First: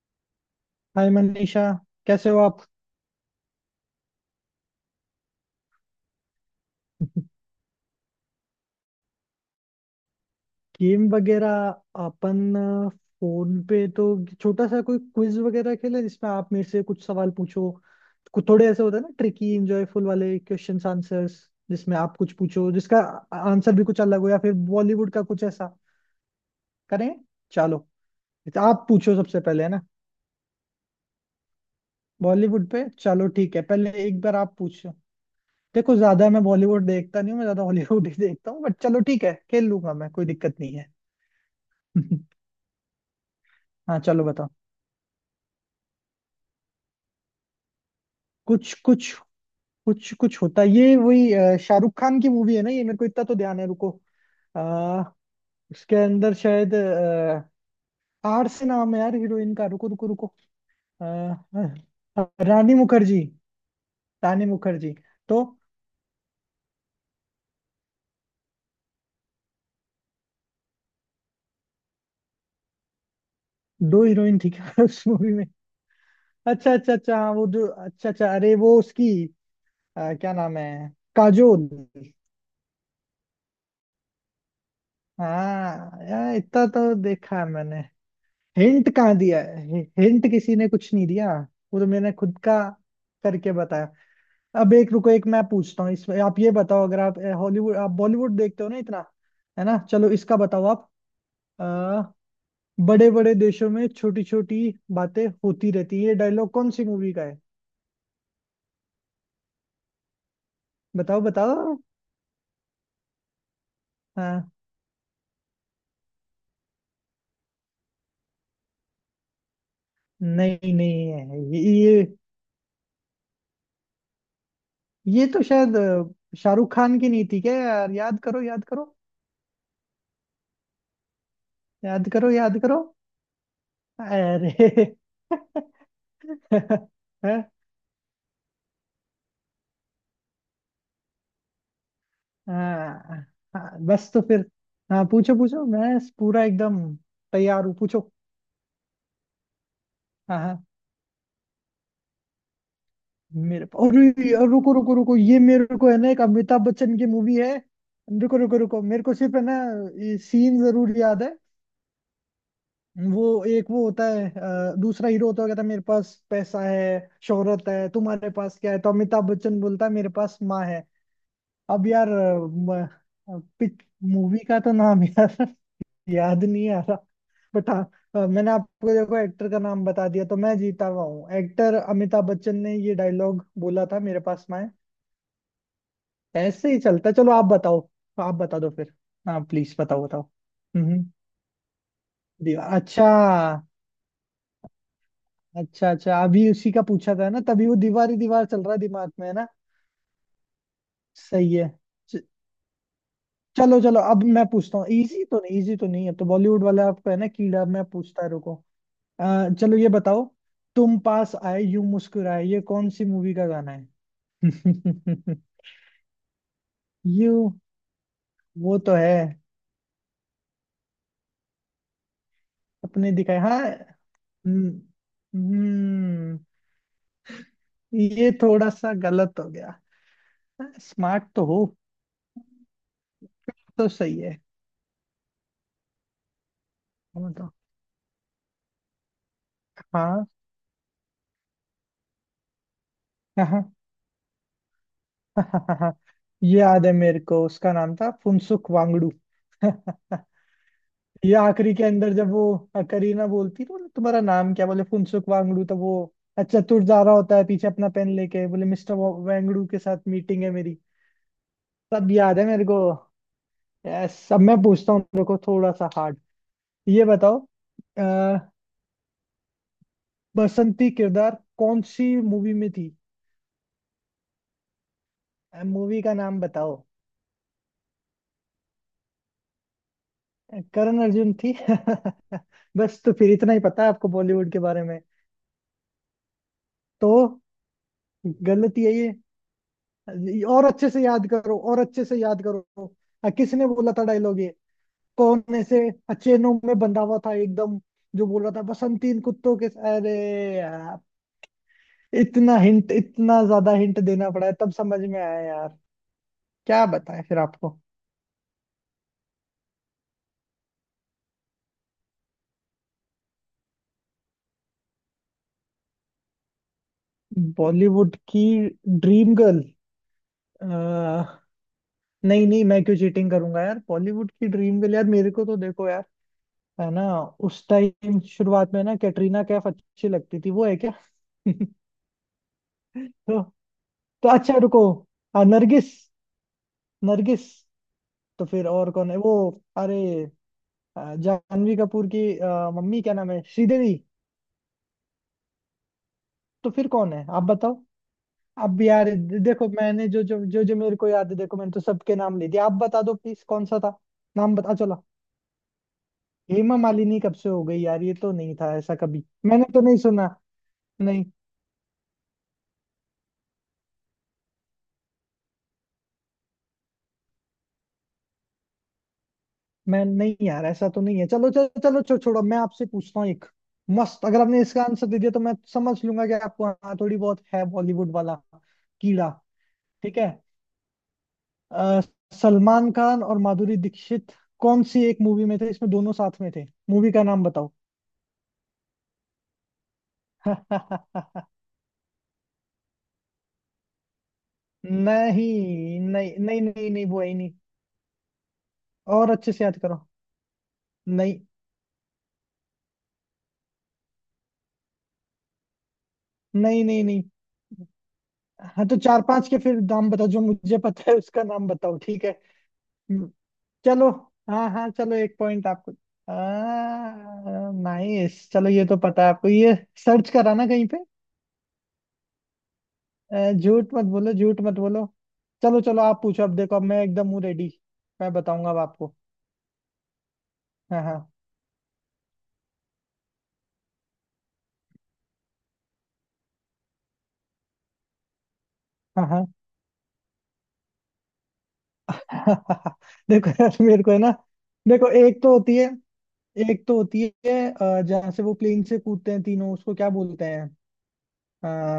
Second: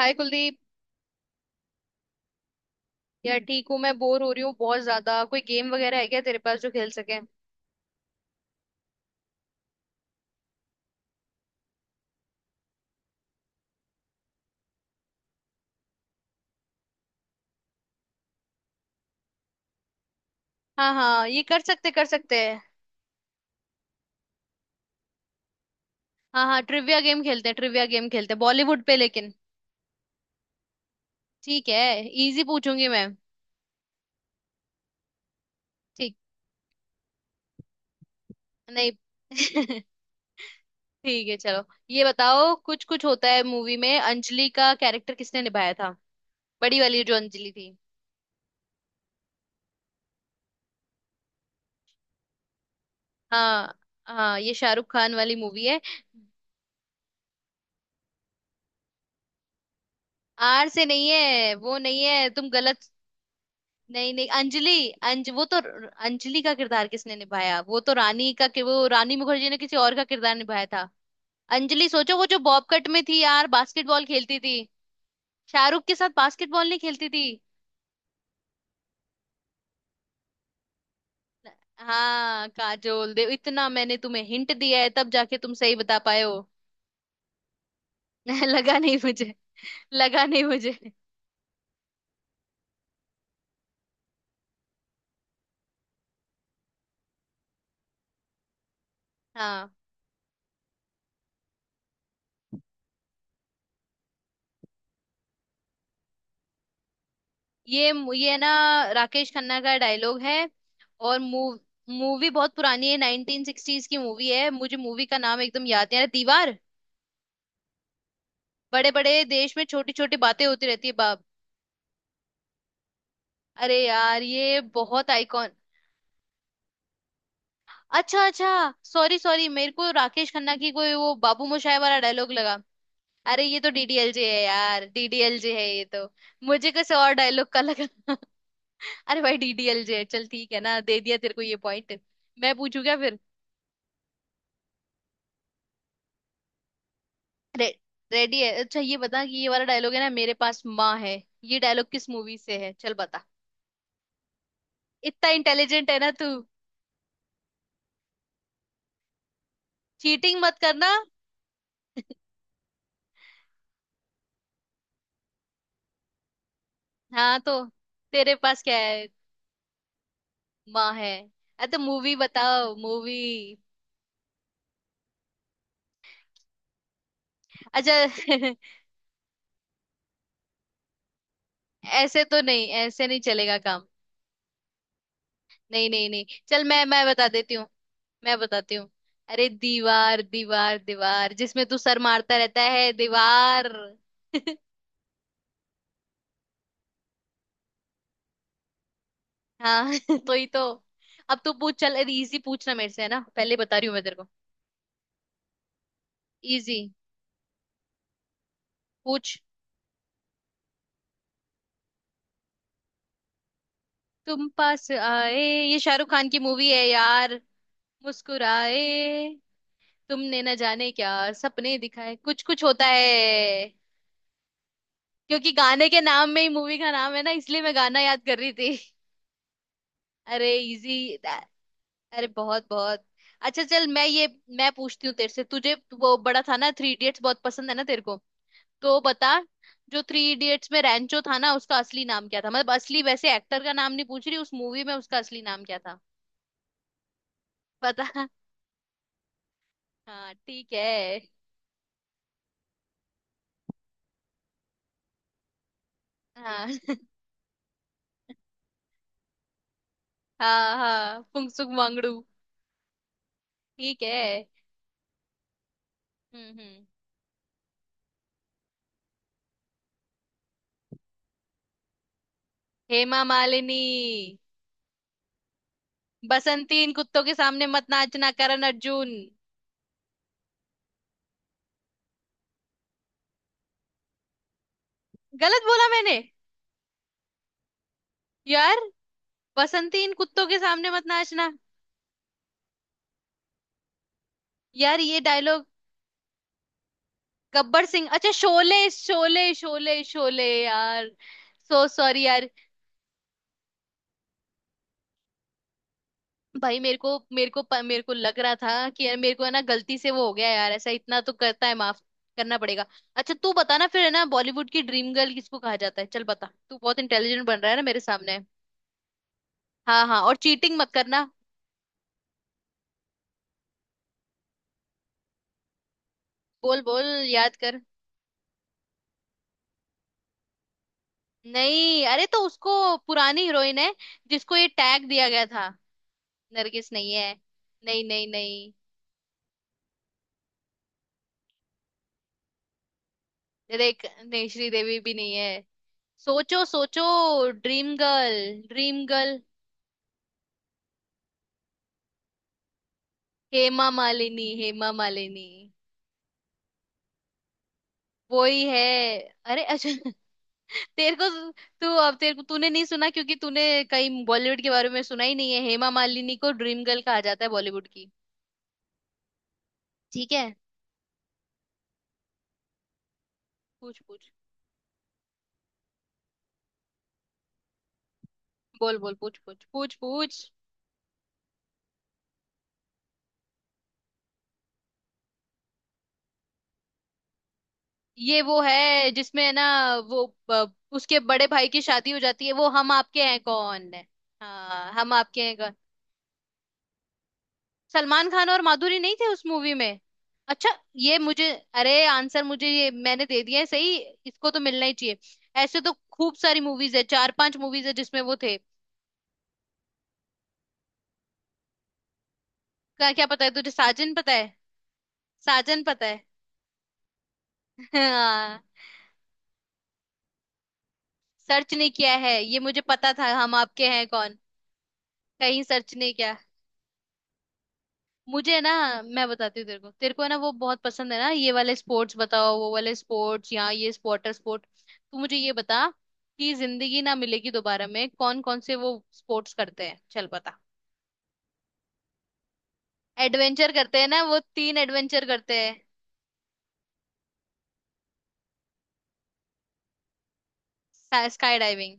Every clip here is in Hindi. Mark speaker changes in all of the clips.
Speaker 1: हाय कुलदीप।
Speaker 2: हाय मनीषा। कैसे हो आप?
Speaker 1: यार ठीक हूँ, मैं बोर हो रही हूँ बहुत ज्यादा। कोई गेम वगैरह है क्या तेरे पास जो खेल सके?
Speaker 2: गेम वगैरह? अपन फोन पे तो छोटा सा कोई क्विज वगैरह खेले, जिसमें आप मेरे से कुछ सवाल पूछो। कुछ थोड़े ऐसे होते हैं ना, ट्रिकी इंजॉयफुल वाले क्वेश्चंस
Speaker 1: हाँ हाँ,
Speaker 2: आंसर्स।
Speaker 1: ये कर सकते
Speaker 2: जिसमें
Speaker 1: कर
Speaker 2: आप कुछ
Speaker 1: सकते हैं।
Speaker 2: पूछो जिसका आंसर भी कुछ अलग हो, या फिर बॉलीवुड का कुछ ऐसा
Speaker 1: हाँ हाँ, ट्रिविया
Speaker 2: करें।
Speaker 1: गेम खेलते हैं।
Speaker 2: चलो,
Speaker 1: ट्रिविया गेम खेलते हैं
Speaker 2: तो
Speaker 1: बॉलीवुड
Speaker 2: आप
Speaker 1: पे,
Speaker 2: पूछो
Speaker 1: लेकिन
Speaker 2: सबसे पहले, है ना?
Speaker 1: ठीक है। इजी
Speaker 2: बॉलीवुड पे
Speaker 1: पूछूंगी मैं।
Speaker 2: चलो, ठीक है, पहले एक बार आप पूछो। देखो,
Speaker 1: ठीक।
Speaker 2: ज्यादा मैं बॉलीवुड देखता नहीं हूँ, मैं ज्यादा हॉलीवुड ही देखता हूँ, बट
Speaker 1: नहीं
Speaker 2: चलो ठीक है, खेल लूंगा मैं, कोई दिक्कत नहीं
Speaker 1: ठीक है, चलो।
Speaker 2: है।
Speaker 1: ये बताओ, कुछ कुछ होता है मूवी में
Speaker 2: हाँ चलो
Speaker 1: अंजलि
Speaker 2: बताओ।
Speaker 1: का कैरेक्टर किसने निभाया था? बड़ी वाली जो अंजलि थी।
Speaker 2: कुछ कुछ कुछ कुछ होता है। ये वही शाहरुख खान की मूवी है ना ये, मेरे को इतना तो ध्यान है,
Speaker 1: हाँ
Speaker 2: रुको।
Speaker 1: हाँ, ये शाहरुख
Speaker 2: आ,
Speaker 1: खान वाली मूवी है।
Speaker 2: उसके अंदर शायद आर से नाम है यार हीरोइन का। रुको रुको रुको।
Speaker 1: आर से
Speaker 2: अ,
Speaker 1: नहीं है, वो नहीं है, तुम
Speaker 2: रानी
Speaker 1: गलत।
Speaker 2: मुखर्जी।
Speaker 1: नहीं नहीं,
Speaker 2: रानी
Speaker 1: अंजलि।
Speaker 2: मुखर्जी
Speaker 1: अंज
Speaker 2: तो।
Speaker 1: वो तो अंजलि का किरदार किसने निभाया, वो तो रानी का, कि वो रानी मुखर्जी ने किसी और का किरदार निभाया था। अंजलि सोचो, वो जो बॉब कट में थी यार,
Speaker 2: दो
Speaker 1: बास्केटबॉल खेलती
Speaker 2: हीरोइन थी
Speaker 1: थी।
Speaker 2: क्या उस मूवी में?
Speaker 1: शाहरुख के साथ बास्केटबॉल
Speaker 2: अच्छा
Speaker 1: नहीं
Speaker 2: अच्छा
Speaker 1: खेलती
Speaker 2: अच्छा,
Speaker 1: थी?
Speaker 2: हाँ वो जो, अच्छा अच्छा, अरे वो उसकी क्या नाम है, काजोल।
Speaker 1: हाँ, काजोल देव। इतना मैंने तुम्हें हिंट दिया है तब जाके तुम सही बता
Speaker 2: हाँ
Speaker 1: पाए
Speaker 2: यार
Speaker 1: हो।
Speaker 2: इतना तो देखा है मैंने।
Speaker 1: लगा
Speaker 2: हिंट
Speaker 1: नहीं
Speaker 2: कहाँ
Speaker 1: मुझे।
Speaker 2: दिया है?
Speaker 1: लगा
Speaker 2: हिंट
Speaker 1: नहीं
Speaker 2: किसी ने
Speaker 1: मुझे।
Speaker 2: कुछ नहीं दिया, वो तो मैंने खुद का करके बताया। अब एक रुको, एक मैं पूछता हूँ इसमें, आप ये बताओ, अगर आप हॉलीवुड, आप बॉलीवुड देखते हो ना इतना, है
Speaker 1: हाँ,
Speaker 2: ना? चलो इसका बताओ आप। आ, बड़े बड़े देशों में छोटी छोटी बातें होती रहती है, ये डायलॉग कौन सी मूवी का है?
Speaker 1: ये ये ना राकेश खन्ना का डायलॉग है। और
Speaker 2: बताओ बताओ।
Speaker 1: मूवी बहुत पुरानी है, 1960s की मूवी है।
Speaker 2: हाँ।
Speaker 1: मुझे मूवी का नाम एकदम याद नहीं आ रहा, दीवार। बड़े बड़े देश में छोटी छोटी बातें होती
Speaker 2: नहीं
Speaker 1: रहती है,
Speaker 2: नहीं
Speaker 1: बाप।
Speaker 2: है ये,
Speaker 1: अरे यार, ये बहुत
Speaker 2: ये तो
Speaker 1: आइकॉन।
Speaker 2: शायद शाहरुख खान की नहीं थी क्या यार? याद
Speaker 1: अच्छा
Speaker 2: करो
Speaker 1: अच्छा,
Speaker 2: याद करो।
Speaker 1: सॉरी सॉरी, मेरे को राकेश खन्ना की कोई वो बाबू मोशाय वाला
Speaker 2: याद करो
Speaker 1: डायलॉग लगा।
Speaker 2: याद करो।
Speaker 1: अरे ये तो डीडीएलजे है यार,
Speaker 2: अरे
Speaker 1: डीडीएलजे है ये तो। मुझे किसी और डायलॉग
Speaker 2: है?
Speaker 1: का लगा अरे भाई, डीडीएलजे है। चल ठीक है ना, दे दिया तेरे को ये पॉइंट। मैं पूछू क्या फिर?
Speaker 2: हाँ। हाँ, बस तो फिर। हाँ पूछो पूछो, मैं पूरा एकदम तैयार
Speaker 1: रे,
Speaker 2: हूँ, पूछो।
Speaker 1: रेडी है। अच्छा ये बता कि ये वाला डायलॉग है ना, मेरे
Speaker 2: हाँ
Speaker 1: पास
Speaker 2: हाँ।
Speaker 1: माँ है, ये डायलॉग किस मूवी से है, चल बता।
Speaker 2: मेरे, अरे यार, रुको रुको रुको,
Speaker 1: इतना
Speaker 2: ये मेरे
Speaker 1: इंटेलिजेंट
Speaker 2: को है
Speaker 1: है ना
Speaker 2: ना, एक
Speaker 1: तू।
Speaker 2: अमिताभ बच्चन की मूवी है। रुको रुको रुको, मेरे को सिर्फ है ना ये
Speaker 1: चीटिंग मत
Speaker 2: सीन
Speaker 1: करना।
Speaker 2: जरूर याद है। वो एक वो होता है दूसरा हीरो होता है, कहता है मेरे पास पैसा है,
Speaker 1: हाँ तो,
Speaker 2: शोहरत है, तुम्हारे
Speaker 1: तेरे
Speaker 2: पास
Speaker 1: पास
Speaker 2: क्या
Speaker 1: क्या
Speaker 2: है? तो
Speaker 1: है?
Speaker 2: अमिताभ बच्चन बोलता है, मेरे पास माँ है।
Speaker 1: माँ है। अरे तो
Speaker 2: अब यार
Speaker 1: मूवी बताओ, मूवी।
Speaker 2: मूवी का तो नाम यार याद नहीं आ। बट हाँ,
Speaker 1: अच्छा
Speaker 2: मैंने आपको देखो एक्टर का नाम बता दिया, तो मैं जीता हुआ हूँ। एक्टर
Speaker 1: ऐसे
Speaker 2: अमिताभ
Speaker 1: तो
Speaker 2: बच्चन
Speaker 1: नहीं,
Speaker 2: ने ये
Speaker 1: ऐसे नहीं
Speaker 2: डायलॉग
Speaker 1: चलेगा काम।
Speaker 2: बोला था, मेरे पास में।
Speaker 1: नहीं नहीं नहीं, चल
Speaker 2: ऐसे ही
Speaker 1: मैं
Speaker 2: चलता है।
Speaker 1: बता
Speaker 2: चलो आप
Speaker 1: देती हूँ।
Speaker 2: बताओ, आप
Speaker 1: मैं
Speaker 2: बता दो
Speaker 1: बताती हूँ।
Speaker 2: फिर। हाँ
Speaker 1: अरे
Speaker 2: प्लीज बताओ
Speaker 1: दीवार
Speaker 2: बताओ।
Speaker 1: दीवार
Speaker 2: हम्म,
Speaker 1: दीवार, जिसमें तू सर मारता रहता
Speaker 2: दीवार,
Speaker 1: है,
Speaker 2: अच्छा।
Speaker 1: दीवार।
Speaker 2: अच्छा अच्छा, अभी उसी का पूछा था ना, तभी वो दीवार ही दीवार चल रहा है दिमाग में, है ना।
Speaker 1: हाँ तो ही तो। अब तू
Speaker 2: सही है।
Speaker 1: पूछ, चल
Speaker 2: च-
Speaker 1: इजी पूछना मेरे से है ना, पहले बता
Speaker 2: चलो
Speaker 1: रही हूँ
Speaker 2: चलो,
Speaker 1: मैं तेरे
Speaker 2: अब
Speaker 1: को।
Speaker 2: मैं पूछता हूँ। इजी तो नहीं, इजी तो नहीं है, तो बॉलीवुड
Speaker 1: इजी
Speaker 2: वाला आपको है ना कीड़ा, मैं पूछता, रुको।
Speaker 1: पूछ।
Speaker 2: चलो ये बताओ, तुम पास आए यूं मुस्कुराए, ये कौन सी मूवी का गाना है?
Speaker 1: तुम पास आए, ये शाहरुख खान की मूवी है
Speaker 2: यू,
Speaker 1: यार।
Speaker 2: वो
Speaker 1: मुस्कुराए,
Speaker 2: तो है।
Speaker 1: तुमने न जाने क्या सपने दिखाए, कुछ कुछ होता
Speaker 2: अपने दिखाए हाँ।
Speaker 1: है।
Speaker 2: हम्म।
Speaker 1: क्योंकि गाने के नाम
Speaker 2: हम्म,
Speaker 1: में ही मूवी का नाम है ना, इसलिए मैं गाना याद
Speaker 2: ये
Speaker 1: कर रही
Speaker 2: थोड़ा
Speaker 1: थी।
Speaker 2: सा गलत हो गया।
Speaker 1: अरे इजी।
Speaker 2: स्मार्ट तो हो,
Speaker 1: अरे बहुत बहुत। अच्छा चल,
Speaker 2: तो सही है।
Speaker 1: मैं पूछती हूँ तेरे से, तुझे वो बड़ा था ना 3 इडियट्स बहुत
Speaker 2: मतलब,
Speaker 1: पसंद है ना तेरे को, तो बता। जो
Speaker 2: हाँ
Speaker 1: 3 इडियट्स में रैंचो था ना, उसका असली नाम क्या था? मतलब असली, वैसे एक्टर
Speaker 2: हाँ।
Speaker 1: का नाम नहीं पूछ रही, उस मूवी में उसका असली नाम क्या था?
Speaker 2: ये याद है मेरे को, उसका नाम
Speaker 1: पता।
Speaker 2: था फुनसुक वांगडू।
Speaker 1: हाँ ठीक है।
Speaker 2: ये आखिरी के अंदर जब वो करीना बोलती, तो बोले तुम्हारा नाम क्या, बोले फुनसुक वांगडू, तो वो अच्छा
Speaker 1: हाँ
Speaker 2: तुर जा रहा होता है पीछे, अपना पेन लेके बोले, मिस्टर वांगडू के साथ मीटिंग है
Speaker 1: हाँ
Speaker 2: मेरी।
Speaker 1: हाँ, फुंसुक
Speaker 2: सब
Speaker 1: वांगडू।
Speaker 2: याद है मेरे को।
Speaker 1: ठीक
Speaker 2: यस, अब
Speaker 1: है।
Speaker 2: मैं पूछता हूँ, देखो थोड़ा सा हार्ड।
Speaker 1: हम्म।
Speaker 2: ये बताओ, अ, बसंती किरदार कौन सी मूवी में थी?
Speaker 1: हेमा मालिनी।
Speaker 2: मूवी का नाम बताओ।
Speaker 1: बसंती इन कुत्तों के सामने मत नाचना, करण अर्जुन।
Speaker 2: करण अर्जुन थी? बस तो फिर इतना ही पता है आपको बॉलीवुड के बारे में।
Speaker 1: गलत बोला मैंने?
Speaker 2: तो गलत,
Speaker 1: यार,
Speaker 2: यही है
Speaker 1: बसंती इन
Speaker 2: ये।
Speaker 1: कुत्तों के
Speaker 2: और अच्छे
Speaker 1: सामने
Speaker 2: से
Speaker 1: मत
Speaker 2: याद
Speaker 1: नाचना।
Speaker 2: करो, और अच्छे से याद करो। किसने बोला था डायलॉग ये?
Speaker 1: यार ये
Speaker 2: कौन
Speaker 1: डायलॉग,
Speaker 2: ऐसे अचेनों में बंधा हुआ था एकदम,
Speaker 1: गब्बर सिंह।
Speaker 2: जो
Speaker 1: अच्छा,
Speaker 2: बोल रहा था
Speaker 1: शोले
Speaker 2: बसंती इन
Speaker 1: शोले
Speaker 2: कुत्तों के?
Speaker 1: शोले
Speaker 2: अरे
Speaker 1: शोले
Speaker 2: यार,
Speaker 1: यार। सो सॉरी यार।
Speaker 2: इतना हिंट, इतना ज्यादा हिंट देना पड़ा है तब समझ में आया यार।
Speaker 1: भाई,
Speaker 2: क्या
Speaker 1: मेरे को
Speaker 2: बताएं फिर
Speaker 1: मेरे को
Speaker 2: आपको।
Speaker 1: प- मेरे को लग रहा था कि यार, मेरे को है ना गलती से वो हो गया यार, ऐसा इतना तो करता है, माफ करना पड़ेगा। अच्छा तू बता ना फिर, है ना, बॉलीवुड की ड्रीम गर्ल किसको कहा जाता है? चल बता, तू बहुत इंटेलिजेंट बन रहा है ना मेरे
Speaker 2: बॉलीवुड
Speaker 1: सामने।
Speaker 2: की ड्रीम गर्ल।
Speaker 1: हाँ हाँ, और चीटिंग मत करना।
Speaker 2: नहीं नहीं, मैं क्यों चीटिंग करूंगा यार। बॉलीवुड की ड्रीम गर्ल, यार मेरे को तो देखो यार,
Speaker 1: बोल
Speaker 2: है
Speaker 1: बोल,
Speaker 2: ना,
Speaker 1: याद
Speaker 2: उस
Speaker 1: कर।
Speaker 2: टाइम शुरुआत में ना कैटरीना कैफ अच्छी लगती थी, वो है क्या?
Speaker 1: नहीं, अरे तो उसको पुरानी
Speaker 2: तो,
Speaker 1: हीरोइन है,
Speaker 2: तो
Speaker 1: जिसको
Speaker 2: अच्छा
Speaker 1: ये
Speaker 2: रुको।
Speaker 1: टैग दिया गया
Speaker 2: हाँ,
Speaker 1: था।
Speaker 2: नरगिस।
Speaker 1: नरगिस नहीं है।
Speaker 2: नरगिस।
Speaker 1: नहीं नहीं
Speaker 2: तो फिर
Speaker 1: नहीं।
Speaker 2: और कौन है वो? अरे जानवी कपूर की मम्मी क्या नाम है, श्रीदेवी।
Speaker 1: देख नहीं, श्रीदेवी भी नहीं है। सोचो
Speaker 2: तो फिर
Speaker 1: सोचो,
Speaker 2: कौन है, आप बताओ।
Speaker 1: ड्रीम गर्ल
Speaker 2: अब
Speaker 1: ड्रीम
Speaker 2: यार
Speaker 1: गर्ल।
Speaker 2: देखो, मैंने जो जो जो जो मेरे को याद है, देखो मैंने तो सबके नाम ले दिए, आप बता दो प्लीज, कौन सा
Speaker 1: हेमा
Speaker 2: था
Speaker 1: मालिनी,
Speaker 2: नाम, बता
Speaker 1: हेमा
Speaker 2: चलो।
Speaker 1: मालिनी।
Speaker 2: हेमा मालिनी कब से हो गई यार? ये तो
Speaker 1: वो
Speaker 2: नहीं
Speaker 1: ही
Speaker 2: था
Speaker 1: है।
Speaker 2: ऐसा कभी,
Speaker 1: अरे
Speaker 2: मैंने तो
Speaker 1: अच्छा
Speaker 2: नहीं सुना।
Speaker 1: तेरे
Speaker 2: नहीं।
Speaker 1: को, तू अब तेरे को, तूने नहीं सुना क्योंकि तूने कहीं बॉलीवुड के बारे में सुना ही नहीं है। हेमा मालिनी को ड्रीम गर्ल कहा जाता है बॉलीवुड की।
Speaker 2: मैं
Speaker 1: ठीक
Speaker 2: नहीं
Speaker 1: है।
Speaker 2: यार, ऐसा तो नहीं है। चलो चलो चलो, छोड़ो, मैं आपसे पूछता हूँ एक
Speaker 1: पूछ
Speaker 2: मस्त।
Speaker 1: पूछ।
Speaker 2: अगर आपने इसका आंसर दे दिया, तो मैं समझ लूंगा कि आपको हाँ थोड़ी बहुत है बॉलीवुड वाला
Speaker 1: बोल बोल,
Speaker 2: कीड़ा।
Speaker 1: पूछ पूछ पूछ
Speaker 2: ठीक है,
Speaker 1: पूछ।
Speaker 2: अ, सलमान खान और माधुरी दीक्षित कौन सी एक मूवी में थे, इसमें दोनों साथ में थे? मूवी का नाम बताओ।
Speaker 1: ये वो है जिसमें है ना, वो उसके बड़े भाई की शादी हो जाती है, वो हम आपके हैं कौन है। हाँ, हम आपके हैं।
Speaker 2: नहीं नहीं नहीं नहीं नहीं, वो है ही नहीं।
Speaker 1: सलमान खान और माधुरी नहीं थे
Speaker 2: और
Speaker 1: उस
Speaker 2: अच्छे से
Speaker 1: मूवी
Speaker 2: याद
Speaker 1: में?
Speaker 2: करो।
Speaker 1: अच्छा। ये
Speaker 2: नहीं।
Speaker 1: मुझे, अरे आंसर मुझे ये मैंने दे दिया है सही, इसको तो मिलना ही चाहिए। ऐसे तो खूब सारी
Speaker 2: नहीं
Speaker 1: मूवीज है,
Speaker 2: नहीं नहीं।
Speaker 1: चार पांच मूवीज है जिसमें वो थे।
Speaker 2: हाँ तो चार पांच के फिर नाम बताओ, जो मुझे पता है उसका नाम बताओ, ठीक है?
Speaker 1: क्या क्या
Speaker 2: हम्म,
Speaker 1: पता है तुझे?
Speaker 2: चलो।
Speaker 1: साजन पता है?
Speaker 2: हाँ हाँ चलो, एक पॉइंट
Speaker 1: साजन
Speaker 2: आपको।
Speaker 1: पता है।
Speaker 2: नाइस,
Speaker 1: हाँ।
Speaker 2: चलो ये तो पता है आपको ये, सर्च करा ना कहीं पे?
Speaker 1: सर्च नहीं किया है, ये मुझे पता था, हम आपके
Speaker 2: झूठ मत
Speaker 1: हैं
Speaker 2: बोलो,
Speaker 1: कौन।
Speaker 2: झूठ मत बोलो।
Speaker 1: कहीं
Speaker 2: चलो
Speaker 1: सर्च
Speaker 2: चलो,
Speaker 1: नहीं
Speaker 2: आप
Speaker 1: किया।
Speaker 2: पूछो अब, देखो अब मैं एकदम हूँ रेडी। मैं
Speaker 1: मुझे ना,
Speaker 2: बताऊंगा अब आपको।
Speaker 1: मैं बताती हूँ तेरे को, तेरे को है ना वो बहुत
Speaker 2: हाँ
Speaker 1: पसंद
Speaker 2: हाँ।
Speaker 1: है ना ये वाले स्पोर्ट्स बताओ, वो वाले स्पोर्ट्स या ये वाटर स्पोर्ट। तू मुझे ये बता कि जिंदगी ना मिलेगी दोबारा में कौन कौन से वो
Speaker 2: हाँ हाँ।
Speaker 1: स्पोर्ट्स करते हैं, चल बता।
Speaker 2: देखो
Speaker 1: एडवेंचर
Speaker 2: यार
Speaker 1: करते
Speaker 2: मेरे
Speaker 1: हैं
Speaker 2: को है
Speaker 1: ना
Speaker 2: ना,
Speaker 1: वो, तीन
Speaker 2: देखो
Speaker 1: एडवेंचर
Speaker 2: एक तो
Speaker 1: करते
Speaker 2: होती है, एक तो होती है जहाँ से वो प्लेन से कूदते हैं तीनों, उसको क्या बोलते हैं?
Speaker 1: हैं। Sky diving.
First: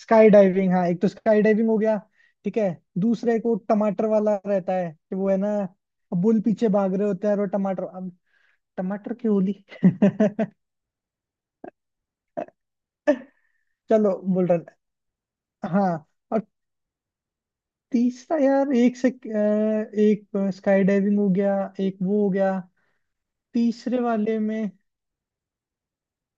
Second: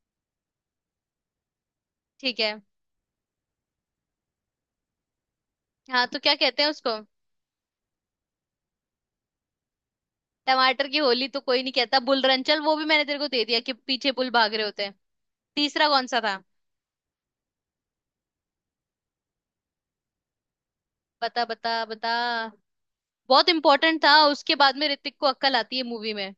Speaker 2: स्काई डाइविंग, हाँ। एक तो स्काई डाइविंग हो गया,
Speaker 1: ठीक
Speaker 2: ठीक
Speaker 1: है।
Speaker 2: है। दूसरा एक वो टमाटर वाला रहता है, कि वो है ना,
Speaker 1: हाँ तो क्या
Speaker 2: बुल
Speaker 1: कहते
Speaker 2: पीछे
Speaker 1: हैं उसको?
Speaker 2: भाग रहे होते हैं, और वो टमाटर, अब, टमाटर की होली।
Speaker 1: टमाटर की होली तो कोई नहीं कहता, बुल रन। चल वो भी मैंने तेरे को दे दिया, कि पीछे
Speaker 2: चलो,
Speaker 1: बुल
Speaker 2: बोल
Speaker 1: भाग रहे होते हैं।
Speaker 2: रहा।
Speaker 1: तीसरा
Speaker 2: हाँ
Speaker 1: कौन सा था?
Speaker 2: और, तीसरा यार एक से एक, स्काई डाइविंग हो
Speaker 1: बता
Speaker 2: गया,
Speaker 1: बता
Speaker 2: एक
Speaker 1: बता,
Speaker 2: वो हो गया।
Speaker 1: बहुत
Speaker 2: तीसरे
Speaker 1: इंपॉर्टेंट था,
Speaker 2: वाले
Speaker 1: उसके
Speaker 2: में,
Speaker 1: बाद में ऋतिक को अक्कल आती है मूवी में।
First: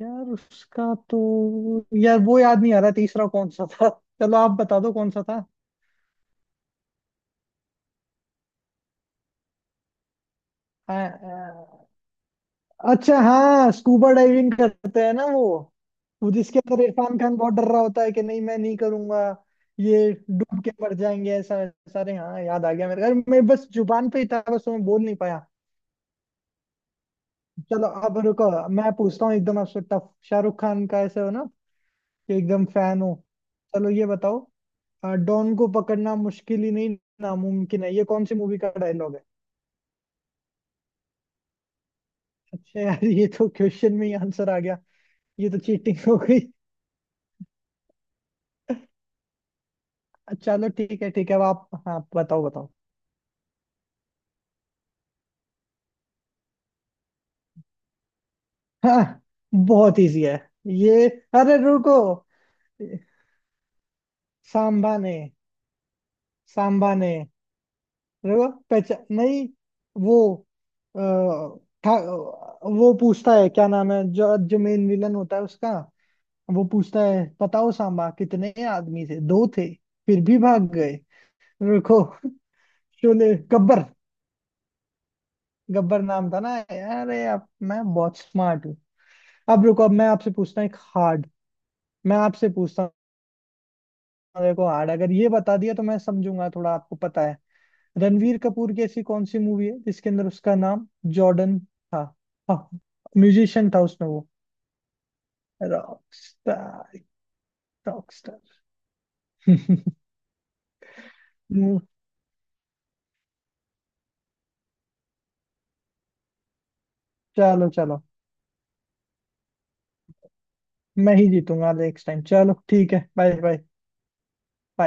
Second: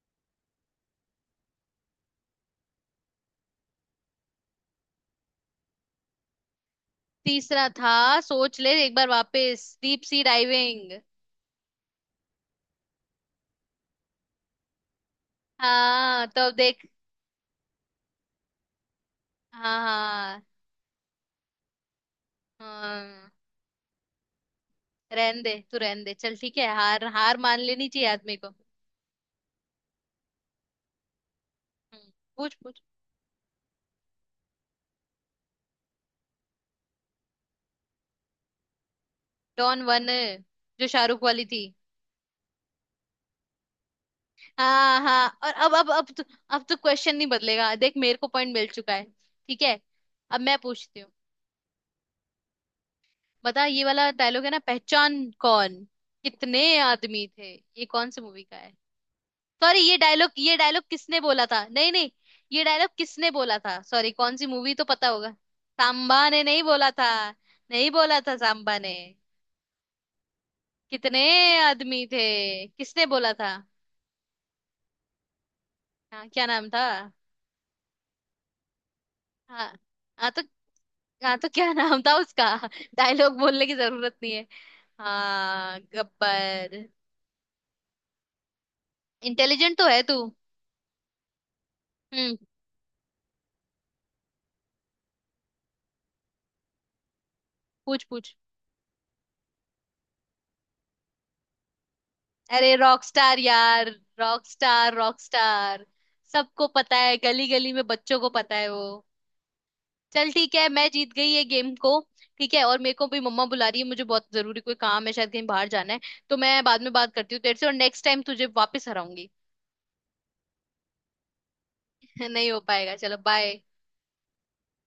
Speaker 2: यार उसका तो, यार वो याद नहीं आ रहा, तीसरा कौन सा था? चलो आप बता दो कौन सा था।
Speaker 1: तीसरा था, सोच ले एक बार वापस, डीप सी डाइविंग।
Speaker 2: अ- अच्छा हाँ, स्कूबा डाइविंग करते हैं ना वो
Speaker 1: हाँ
Speaker 2: वो
Speaker 1: तो अब
Speaker 2: जिसके अंदर
Speaker 1: देख।
Speaker 2: इरफान खान बहुत डर रहा होता है कि नहीं मैं नहीं करूंगा,
Speaker 1: हाँ
Speaker 2: ये
Speaker 1: हाँ
Speaker 2: डूब के मर जाएंगे ऐसा सारे। हाँ याद आ गया मेरे
Speaker 1: हाँ,
Speaker 2: को। मैं बस जुबान पे ही था, बस मैं बोल नहीं
Speaker 1: रहन
Speaker 2: पाया।
Speaker 1: दे तू, रहन दे। चल ठीक है, हार हार मान
Speaker 2: चलो,
Speaker 1: लेनी चाहिए
Speaker 2: अब
Speaker 1: आदमी
Speaker 2: रुको,
Speaker 1: को।
Speaker 2: मैं पूछता हूँ एकदम आपसे टफ। शाहरुख खान का ऐसे हो ना,
Speaker 1: हम्म,
Speaker 2: कि
Speaker 1: पूछ
Speaker 2: एकदम
Speaker 1: पूछ।
Speaker 2: फैन हो। चलो ये बताओ, डॉन को पकड़ना मुश्किल ही नहीं, नामुमकिन है, ये कौन सी मूवी का डायलॉग है?
Speaker 1: डॉन वन, जो शाहरुख वाली थी।
Speaker 2: अच्छा यार, ये तो क्वेश्चन में ही आंसर आ गया।
Speaker 1: हाँ हाँ,
Speaker 2: ये
Speaker 1: और
Speaker 2: तो
Speaker 1: अब अब
Speaker 2: चीटिंग
Speaker 1: अब
Speaker 2: हो
Speaker 1: तो,
Speaker 2: गई।
Speaker 1: अब तो क्वेश्चन नहीं बदलेगा, देख मेरे को पॉइंट मिल चुका है। ठीक है, अब मैं
Speaker 2: चलो
Speaker 1: पूछती
Speaker 2: ठीक
Speaker 1: हूँ।
Speaker 2: है ठीक है, अब आप हाँ बताओ बताओ।
Speaker 1: बता, ये वाला डायलॉग है ना, पहचान कौन, कितने आदमी थे, ये कौन सी मूवी का है?
Speaker 2: हाँ,
Speaker 1: सॉरी, ये
Speaker 2: बहुत इजी
Speaker 1: डायलॉग
Speaker 2: है
Speaker 1: ये डायलॉग
Speaker 2: ये,
Speaker 1: किसने बोला
Speaker 2: अरे
Speaker 1: था? नहीं
Speaker 2: रुको,
Speaker 1: नहीं, ये डायलॉग किसने बोला था सॉरी, कौन सी मूवी तो
Speaker 2: सांबा
Speaker 1: पता
Speaker 2: ने,
Speaker 1: होगा। सांबा ने नहीं बोला
Speaker 2: सांबा
Speaker 1: था,
Speaker 2: ने,
Speaker 1: नहीं बोला था
Speaker 2: रुको,
Speaker 1: सांबा ने,
Speaker 2: पहचान नहीं, वो, अ,
Speaker 1: कितने
Speaker 2: था,
Speaker 1: आदमी थे,
Speaker 2: वो
Speaker 1: किसने बोला
Speaker 2: पूछता है
Speaker 1: था?
Speaker 2: क्या नाम है, जो जो मेन विलन होता है उसका,
Speaker 1: हाँ क्या
Speaker 2: वो
Speaker 1: नाम था?
Speaker 2: पूछता है बताओ सांबा कितने आदमी थे, दो थे,
Speaker 1: हाँ,
Speaker 2: फिर
Speaker 1: हाँ
Speaker 2: भी
Speaker 1: तो
Speaker 2: भाग गए,
Speaker 1: हाँ तो क्या नाम
Speaker 2: रुको,
Speaker 1: था उसका?
Speaker 2: शोले,
Speaker 1: डायलॉग बोलने की
Speaker 2: गब्बर।
Speaker 1: जरूरत नहीं है। हाँ
Speaker 2: गब्बर नाम था ना?
Speaker 1: गब्बर।
Speaker 2: अरे अब मैं बहुत स्मार्ट हूँ। अब
Speaker 1: इंटेलिजेंट
Speaker 2: रुको,
Speaker 1: तो
Speaker 2: अब
Speaker 1: है
Speaker 2: मैं
Speaker 1: तू।
Speaker 2: आपसे पूछता हूँ एक hard, मैं
Speaker 1: हम्म,
Speaker 2: आपसे पूछता हूँ, देखो हार्ड, अगर ये बता दिया तो मैं समझूंगा थोड़ा आपको पता है।
Speaker 1: पूछ पूछ।
Speaker 2: रणवीर कपूर की ऐसी कौन सी मूवी है जिसके अंदर उसका नाम जॉर्डन था? हाँ,
Speaker 1: अरे रॉकस्टार
Speaker 2: म्यूजिशियन था
Speaker 1: यार।
Speaker 2: उसमें वो।
Speaker 1: रॉकस्टार। रॉकस्टार। सबको पता
Speaker 2: रॉकस्टार,
Speaker 1: है गली गली में, बच्चों को
Speaker 2: रॉकस्टार।
Speaker 1: पता है वो। चल ठीक है, मैं जीत गई ये गेम को। ठीक है, और मेरे को भी मम्मा बुला रही है, मुझे बहुत जरूरी कोई काम है शायद, कहीं बाहर जाना है। तो मैं बाद में बात करती हूँ तेरे से,
Speaker 2: चलो
Speaker 1: और
Speaker 2: चलो,
Speaker 1: नेक्स्ट टाइम तुझे वापस हराऊंगी।
Speaker 2: मैं ही जीतूंगा नेक्स्ट टाइम,
Speaker 1: नहीं
Speaker 2: चलो
Speaker 1: हो
Speaker 2: ठीक
Speaker 1: पाएगा,
Speaker 2: है,
Speaker 1: चलो
Speaker 2: बाय।
Speaker 1: बाय।
Speaker 2: बाय।